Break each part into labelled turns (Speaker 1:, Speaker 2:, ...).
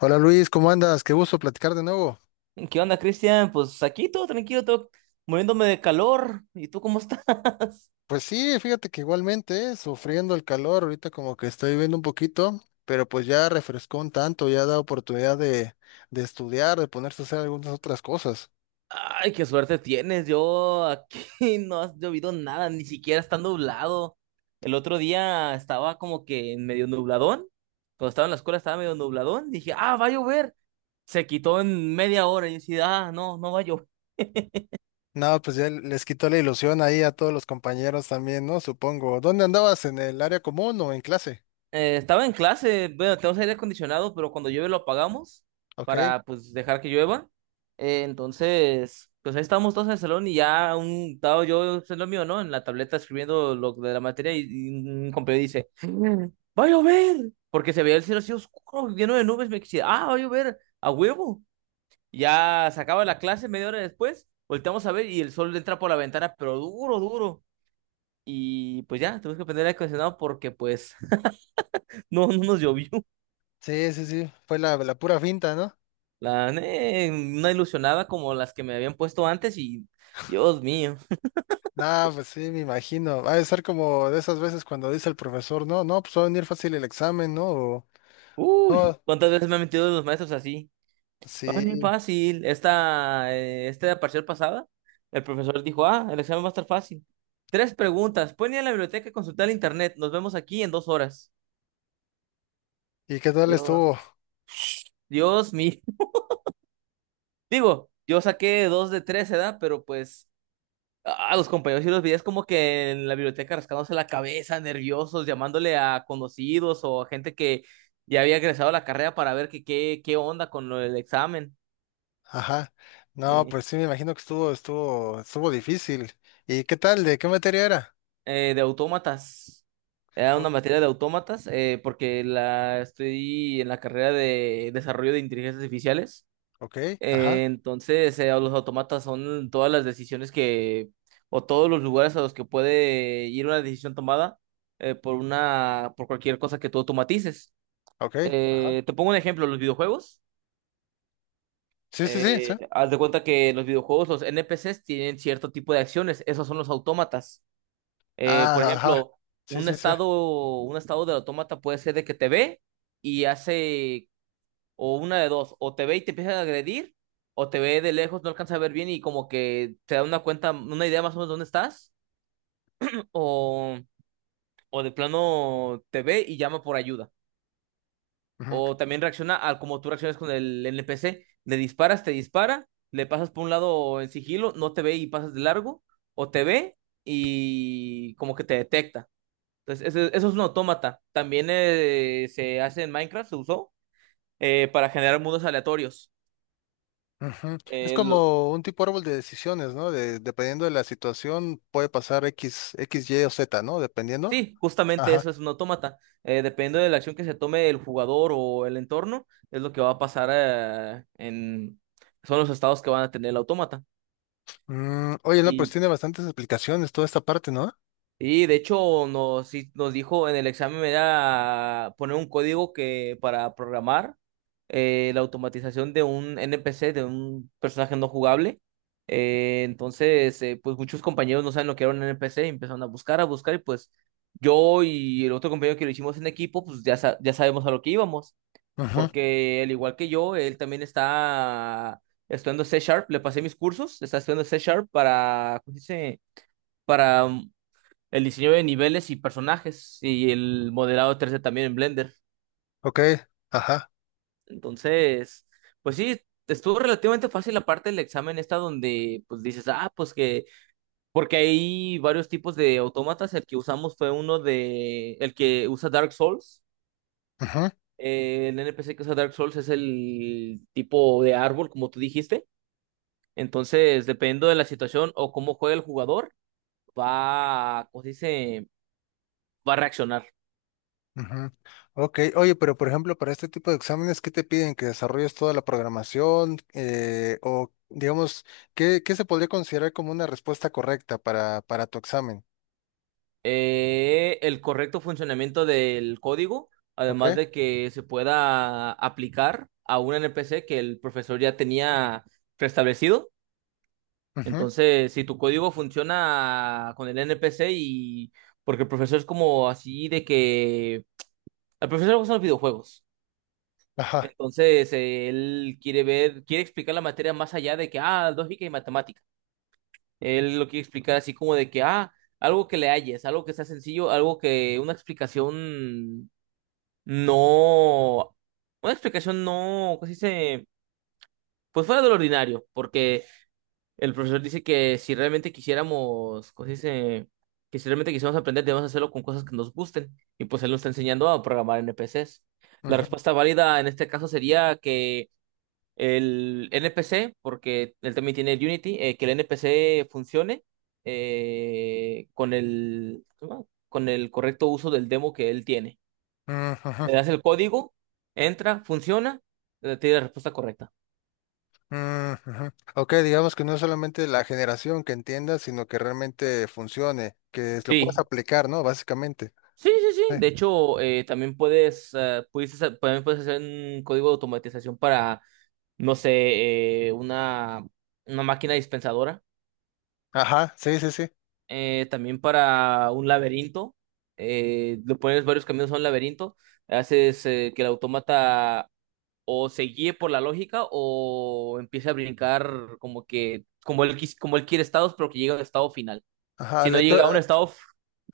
Speaker 1: Hola Luis, ¿cómo andas? Qué gusto platicar de nuevo.
Speaker 2: ¿Qué onda, Cristian? Pues aquí todo tranquilo, todo muriéndome de calor. ¿Y tú cómo estás?
Speaker 1: Pues sí, fíjate que igualmente, sufriendo el calor, ahorita como que estoy viviendo un poquito, pero pues ya refrescó un tanto, ya da oportunidad de estudiar, de ponerse a hacer algunas otras cosas.
Speaker 2: Ay, qué suerte tienes. Yo aquí no has llovido nada, ni siquiera está nublado. El otro día estaba como que medio nubladón. Cuando estaba en la escuela estaba medio nubladón. Dije, ah, va a llover. Se quitó en media hora. Y yo decía, ah, no, no va a llover.
Speaker 1: No, pues ya les quitó la ilusión ahí a todos los compañeros también, ¿no? Supongo. ¿Dónde andabas? ¿En el área común o en clase?
Speaker 2: Estaba en clase, bueno, tenemos aire acondicionado, pero cuando llueve lo apagamos
Speaker 1: Ok.
Speaker 2: para pues dejar que llueva. Entonces, pues ahí estábamos todos en el salón y ya un estaba yo en lo mío, ¿no? En la tableta escribiendo lo de la materia y un compañero dice, ¡va a llover! Porque se veía el cielo así oscuro, lleno de nubes, me decía, ¡ah, va a llover! ¡A huevo! Ya se acaba la clase media hora después, volteamos a ver y el sol entra por la ventana, pero duro, duro. Y pues ya, tuvimos que prender el aire acondicionado porque pues no, no nos llovió.
Speaker 1: Sí, sí, sí, fue la pura finta, ¿no?
Speaker 2: La gané en una ilusionada como las que me habían puesto antes y Dios mío.
Speaker 1: Nah, pues sí, me imagino. Va a ser como de esas veces cuando dice el profesor, no, no, pues va a venir fácil el examen, ¿no? O,
Speaker 2: Uy,
Speaker 1: no.
Speaker 2: ¿cuántas veces me han metido los maestros así? Ah, bien
Speaker 1: Sí,
Speaker 2: fácil. Esta parcial pasada, el profesor dijo, ah, el examen va a estar fácil. Tres preguntas. Pueden ir a la biblioteca a consultar el internet. Nos vemos aquí en 2 horas.
Speaker 1: ¿y qué tal estuvo?
Speaker 2: Dios, Dios mío. Digo, yo saqué 2 de 3, ¿verdad? Pero pues a los compañeros y los veías como que en la biblioteca rascándose la cabeza, nerviosos, llamándole a conocidos o a gente que ya había egresado a la carrera para ver que, qué onda con lo del examen.
Speaker 1: Ajá. No,
Speaker 2: eh,
Speaker 1: pues sí me imagino que estuvo difícil. ¿Y qué tal? ¿De qué materia era?
Speaker 2: de autómatas. Era una
Speaker 1: O-
Speaker 2: materia de autómatas, porque la estoy en la carrera de desarrollo de inteligencias artificiales.
Speaker 1: Ok, ajá,
Speaker 2: Entonces, los automatas son todas las decisiones que, o todos los lugares a los que puede ir una decisión tomada, por por cualquier cosa que tú automatices.
Speaker 1: ok, ajá.
Speaker 2: Te pongo un ejemplo, los videojuegos.
Speaker 1: Sí, sí, sí, sí.
Speaker 2: Haz de cuenta que los videojuegos, los NPCs tienen cierto tipo de acciones, esos son los autómatas. Por
Speaker 1: Ah, ajá.
Speaker 2: ejemplo,
Speaker 1: Sí,
Speaker 2: un
Speaker 1: sí, sí.
Speaker 2: estado, un estado del autómata puede ser de que te ve y hace. O una de dos, o te ve y te empieza a agredir, o te ve de lejos, no alcanza a ver bien y como que te da una cuenta, una idea más o menos de dónde estás, o, o de plano te ve y llama por ayuda.
Speaker 1: Ujú,
Speaker 2: O también reacciona al como tú reaccionas con el NPC, le disparas, te dispara, le pasas por un lado en sigilo, no te ve y pasas de largo, o te ve y como que te detecta. Entonces, eso es un autómata. También se hace en Minecraft, se usó para generar mundos aleatorios.
Speaker 1: ujú. Es
Speaker 2: Eh,
Speaker 1: como un tipo árbol de decisiones, ¿no? De, dependiendo de la situación, puede pasar X, Y o Z, ¿no? Dependiendo.
Speaker 2: Sí, justamente
Speaker 1: Ajá.
Speaker 2: eso es un autómata. Dependiendo de la acción que se tome el jugador o el entorno, es lo que va a pasar en... Son los estados que van a tener el autómata.
Speaker 1: Mm, oye, no, pues
Speaker 2: Y
Speaker 1: tiene bastantes explicaciones toda esta parte, ¿no?
Speaker 2: Y de hecho sí nos dijo en el examen me da poner un código que para programar, la automatización de un NPC, de un personaje no jugable. Entonces, pues muchos compañeros no saben lo que era un NPC y empezaron a buscar y pues yo y el otro compañero que lo hicimos en equipo, pues ya, ya sabemos a lo que íbamos,
Speaker 1: Ajá.
Speaker 2: porque al igual que yo, él también está estudiando C Sharp, le pasé mis cursos, está estudiando C Sharp para, ¿cómo se dice? Para el diseño de niveles y personajes y el modelado 3D también en Blender.
Speaker 1: Ok, ajá.
Speaker 2: Entonces, pues sí, estuvo relativamente fácil la parte del examen esta donde pues dices, ah, pues que, porque hay varios tipos de autómatas, el que usamos fue uno de, el que usa Dark Souls.
Speaker 1: Ujú.
Speaker 2: El NPC que usa Dark Souls es el tipo de árbol, como tú dijiste. Entonces, dependiendo de la situación o cómo juega el jugador, va, ¿cómo se dice? Va a reaccionar.
Speaker 1: Ujú. Ok, oye, pero por ejemplo, para este tipo de exámenes, ¿qué te piden? ¿Que desarrolles toda la programación? O digamos, ¿qué, qué se podría considerar como una respuesta correcta para tu examen?
Speaker 2: El correcto funcionamiento del código,
Speaker 1: ¿Ok?
Speaker 2: además de que se pueda aplicar a un NPC que el profesor ya tenía preestablecido.
Speaker 1: Ujú.
Speaker 2: Entonces, si tu código funciona con el NPC y porque el profesor es como así de que al profesor le gustan los videojuegos.
Speaker 1: Ajá.
Speaker 2: Entonces, él quiere ver, quiere explicar la materia más allá de que, ah, lógica y matemática. Él lo quiere explicar así como de que, ah, algo que le halles, algo que sea sencillo, algo que no, una explicación no, casi se, pues fuera de lo ordinario, porque el profesor dice que si realmente quisiéramos, casi se, que si realmente quisiéramos aprender, debemos hacerlo con cosas que nos gusten, y pues él nos está enseñando a programar NPCs. La
Speaker 1: Ujú.
Speaker 2: respuesta válida en este caso sería que el NPC, porque él también tiene el Unity, que el NPC funcione con el, ¿cómo se llama? Con el correcto uso del demo que él tiene.
Speaker 1: Ujú.
Speaker 2: Le das el código, entra, funciona, te da la respuesta correcta.
Speaker 1: Ujú. Ujú. Ok, digamos que no es solamente la generación que entiendas, sino que realmente funcione, que lo puedas
Speaker 2: Sí,
Speaker 1: aplicar, ¿no? Básicamente.
Speaker 2: sí, sí, sí.
Speaker 1: Sí.
Speaker 2: De hecho, también puedes, también puedes hacer un código de automatización para, no sé, una máquina dispensadora,
Speaker 1: Ajá, sí, sí, sí.
Speaker 2: también para un laberinto. Le pones varios caminos a un laberinto, haces que el autómata o se guíe por la lógica o empiece a brincar como que, como él, como él quiere estados, pero que llegue a un estado final.
Speaker 1: Ajá,
Speaker 2: Si no
Speaker 1: aleato-
Speaker 2: llega a un estado.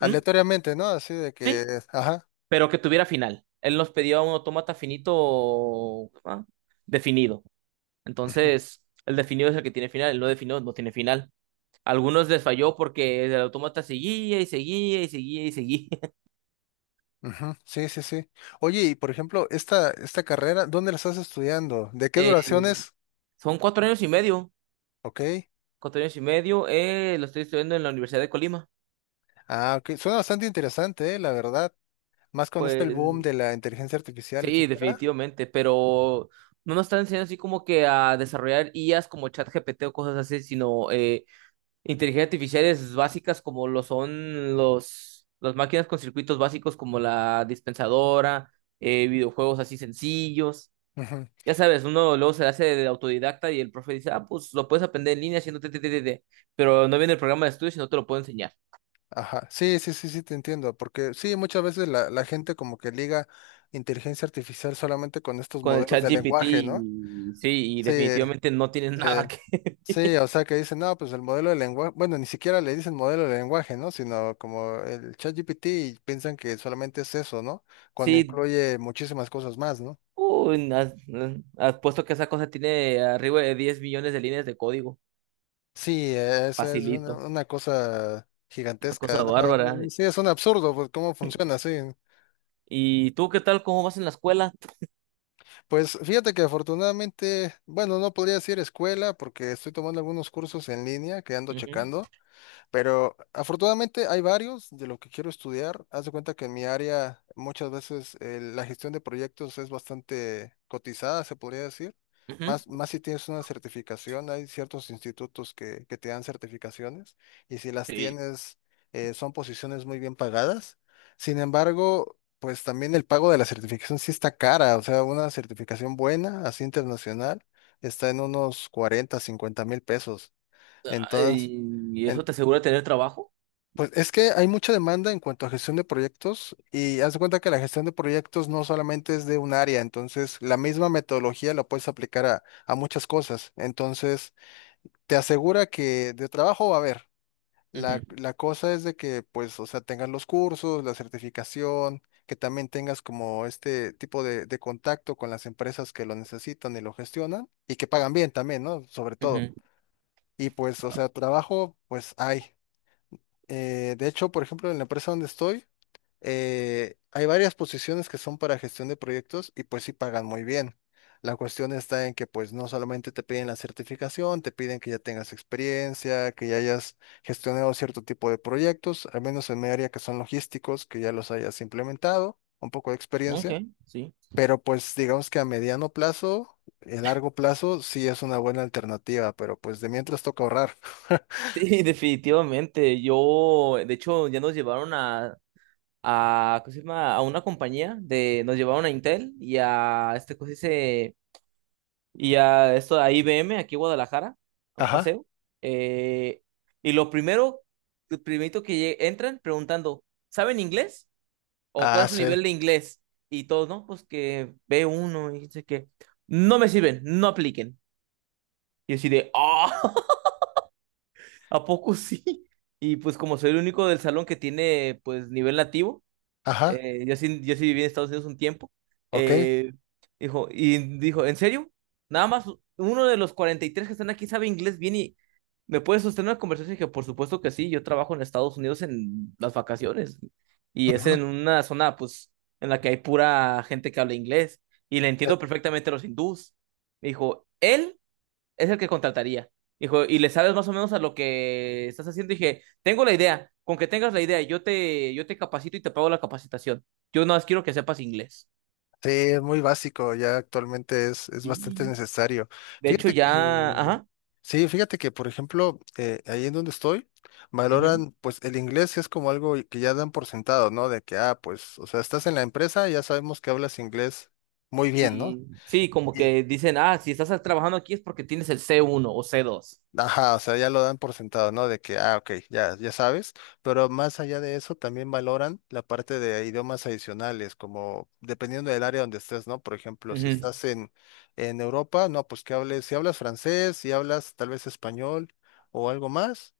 Speaker 2: ¿Mm?
Speaker 1: ¿no? Así de que,
Speaker 2: Sí,
Speaker 1: ajá.
Speaker 2: pero que tuviera final. Él nos pedía un autómata finito, ah, definido. Entonces, el definido es el que tiene final, el no definido no tiene final. Algunos les falló porque el autómata seguía y seguía y seguía y seguía.
Speaker 1: Ujú, sí, sí, sí. Oye, y por ejemplo, esta carrera, ¿dónde la estás estudiando? ¿De qué
Speaker 2: Eh,
Speaker 1: duración es?
Speaker 2: Son 4 años y medio.
Speaker 1: Ok.
Speaker 2: 4 años y medio. Lo estoy estudiando en la Universidad de Colima.
Speaker 1: Ah, ok. Suena bastante interesante, la verdad. Más con este el
Speaker 2: Pues
Speaker 1: boom de la inteligencia artificial,
Speaker 2: sí,
Speaker 1: etcétera.
Speaker 2: definitivamente. Pero no nos están enseñando así como que a desarrollar IAs como ChatGPT o cosas así, sino inteligencia artificiales básicas como lo son los, las máquinas con circuitos básicos como la dispensadora, videojuegos así sencillos.
Speaker 1: Ujú,
Speaker 2: Ya sabes, uno luego se hace de autodidacta y el profe dice, ah, pues lo puedes aprender en línea haciendo te, te, te, te, te". Pero no viene el programa de estudios y no te lo puedo enseñar.
Speaker 1: ajá. Sí, sí, sí, sí, te entiendo. Porque sí, muchas veces la gente como que liga inteligencia artificial solamente con estos
Speaker 2: Con el
Speaker 1: modelos
Speaker 2: chat
Speaker 1: de
Speaker 2: GPT,
Speaker 1: lenguaje, ¿no?
Speaker 2: y- sí, y
Speaker 1: Sí,
Speaker 2: definitivamente no tiene
Speaker 1: sí.
Speaker 2: nada que...
Speaker 1: Sí, o sea que dicen, no, pues el modelo de lenguaje, bueno, ni siquiera le dicen modelo de lenguaje, ¿no? Sino como el ChatGPT y piensan que solamente es eso, ¿no? Cuando
Speaker 2: Sí,
Speaker 1: incluye muchísimas cosas más, ¿no?
Speaker 2: uy, has puesto que esa cosa tiene arriba de 10 millones de líneas de código.
Speaker 1: Sí, eso es
Speaker 2: Facilito,
Speaker 1: una cosa
Speaker 2: una
Speaker 1: gigantesca,
Speaker 2: cosa
Speaker 1: ¿no?
Speaker 2: bárbara.
Speaker 1: Sí, es un absurdo, pues, cómo funciona, sí.
Speaker 2: ¿Y tú qué tal? ¿Cómo vas en la escuela?
Speaker 1: Pues fíjate que afortunadamente, bueno, no podría decir escuela porque estoy tomando algunos cursos en línea que ando
Speaker 2: Ujú,
Speaker 1: checando. Pero afortunadamente hay varios de lo que quiero estudiar. Haz de cuenta que en mi área muchas veces la gestión de proyectos es bastante cotizada, se podría decir.
Speaker 2: ujú.
Speaker 1: Más, más si tienes una certificación, hay ciertos institutos que te dan certificaciones y si las
Speaker 2: Sí.
Speaker 1: tienes son posiciones muy bien pagadas. Sin embargo, pues también el pago de la certificación sí está cara, o sea, una certificación buena, así internacional, está en unos 40 000 o 50 000 pesos. Entonces...
Speaker 2: Ay, ¿y eso
Speaker 1: En-
Speaker 2: te asegura tener trabajo?
Speaker 1: pues es que hay mucha demanda en cuanto a gestión de proyectos y haz de cuenta que la gestión de proyectos no solamente es de un área, entonces la misma metodología la puedes aplicar a muchas cosas. Entonces te asegura que de trabajo va a haber.
Speaker 2: Ujú,
Speaker 1: La cosa es de que pues, o sea, tengas los cursos, la certificación, que también tengas como este tipo de contacto con las empresas que lo necesitan y lo gestionan y que pagan bien también, ¿no? Sobre todo.
Speaker 2: ujú.
Speaker 1: Y pues, o sea, trabajo pues hay. De hecho, por ejemplo, en la empresa donde estoy, hay varias posiciones que son para gestión de proyectos y pues sí pagan muy bien. La cuestión está en que pues no solamente te piden la certificación, te piden que ya tengas experiencia, que ya hayas gestionado cierto tipo de proyectos, al menos en mi área que son logísticos, que ya los hayas implementado, un poco de
Speaker 2: Ok,
Speaker 1: experiencia,
Speaker 2: sí.
Speaker 1: pero pues digamos que a mediano plazo, a largo plazo sí es una buena alternativa, pero pues de mientras toca ahorrar.
Speaker 2: Sí, definitivamente. Yo, de hecho, ya nos llevaron a, ¿cómo se llama? A una compañía de, nos llevaron a Intel y a este, ¿cómo se dice? Y a esto, a IBM aquí en Guadalajara, a un
Speaker 1: Ajá.
Speaker 2: paseo. Eh, y lo primero, lo primerito que entran preguntando, ¿saben inglés? O cuál
Speaker 1: Ah,
Speaker 2: es su
Speaker 1: sí.
Speaker 2: nivel de inglés. Y todos, no, pues que C1 y dice que no me sirven, no apliquen. Y así de, ah, ¿a poco sí? Y pues como soy el único del salón que tiene pues nivel nativo,
Speaker 1: Ajá.
Speaker 2: yo sí viví en Estados Unidos un tiempo.
Speaker 1: Ok.
Speaker 2: Eh, dijo, ¿en serio? Nada más uno de los 43 que están aquí sabe inglés bien y me puede sostener una conversación. Y dije, por supuesto que sí, yo trabajo en Estados Unidos en las vacaciones y es
Speaker 1: Ujú.
Speaker 2: en una zona, pues, en la que hay pura gente que habla inglés y le entiendo perfectamente a los hindús. Me dijo, él es el que contrataría. Dijo, y le sabes más o menos a lo que estás haciendo. Dije, tengo la idea, con que tengas la idea, yo te capacito y te pago la capacitación. Yo nada más quiero que sepas inglés.
Speaker 1: Sí, es muy básico, ya actualmente es bastante
Speaker 2: Sí.
Speaker 1: necesario.
Speaker 2: De hecho,
Speaker 1: Fíjate
Speaker 2: ya,
Speaker 1: que,
Speaker 2: ajá.
Speaker 1: sí, fíjate que, por ejemplo, ahí en donde estoy,
Speaker 2: Ujú.
Speaker 1: valoran, pues el inglés es como algo que ya dan por sentado, ¿no? De que, ah, pues, o sea, estás en la empresa, ya sabemos que hablas inglés muy bien, ¿no?
Speaker 2: Y sí, como que dicen, ah, si estás trabajando aquí es porque tienes el C1 o C2.
Speaker 1: Ajá, o sea, ya lo dan por sentado, ¿no? De que, ah, ok, ya, ya sabes, pero más allá de eso también valoran la parte de idiomas adicionales, como dependiendo del área donde estés, ¿no? Por ejemplo, si
Speaker 2: Ujú,
Speaker 1: estás en Europa, no, pues que hables, si hablas francés, si hablas tal vez español o algo más,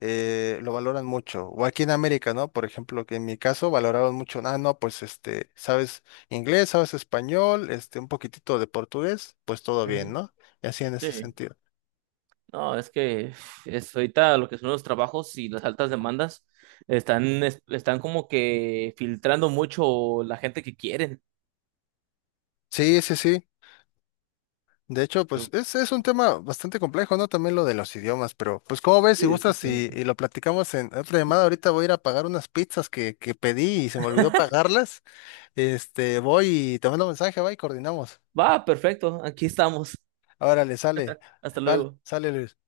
Speaker 1: lo valoran mucho. O aquí en América, ¿no? Por ejemplo, que en mi caso valoraron mucho, ah, no, pues este, sabes inglés, sabes español, este, un poquitito de portugués, pues todo bien,
Speaker 2: ujú.
Speaker 1: ¿no? Y así en ese
Speaker 2: Sí.
Speaker 1: sentido.
Speaker 2: No, es que es ahorita lo que son los trabajos y las altas demandas están, están como que filtrando mucho la gente que quieren.
Speaker 1: Sí, sí, sí. De hecho, pues es un tema bastante complejo, ¿no? También lo de los idiomas, pero pues como ves, si
Speaker 2: Sí,
Speaker 1: gustas
Speaker 2: definitivamente.
Speaker 1: y lo platicamos en otra llamada, ahorita voy a ir a pagar unas pizzas que pedí y se me olvidó pagarlas. Este, voy y te mando mensaje, va y coordinamos.
Speaker 2: Va, perfecto. Aquí estamos.
Speaker 1: Ahora le sale.
Speaker 2: Hasta
Speaker 1: Vale,
Speaker 2: luego.
Speaker 1: sale Luis.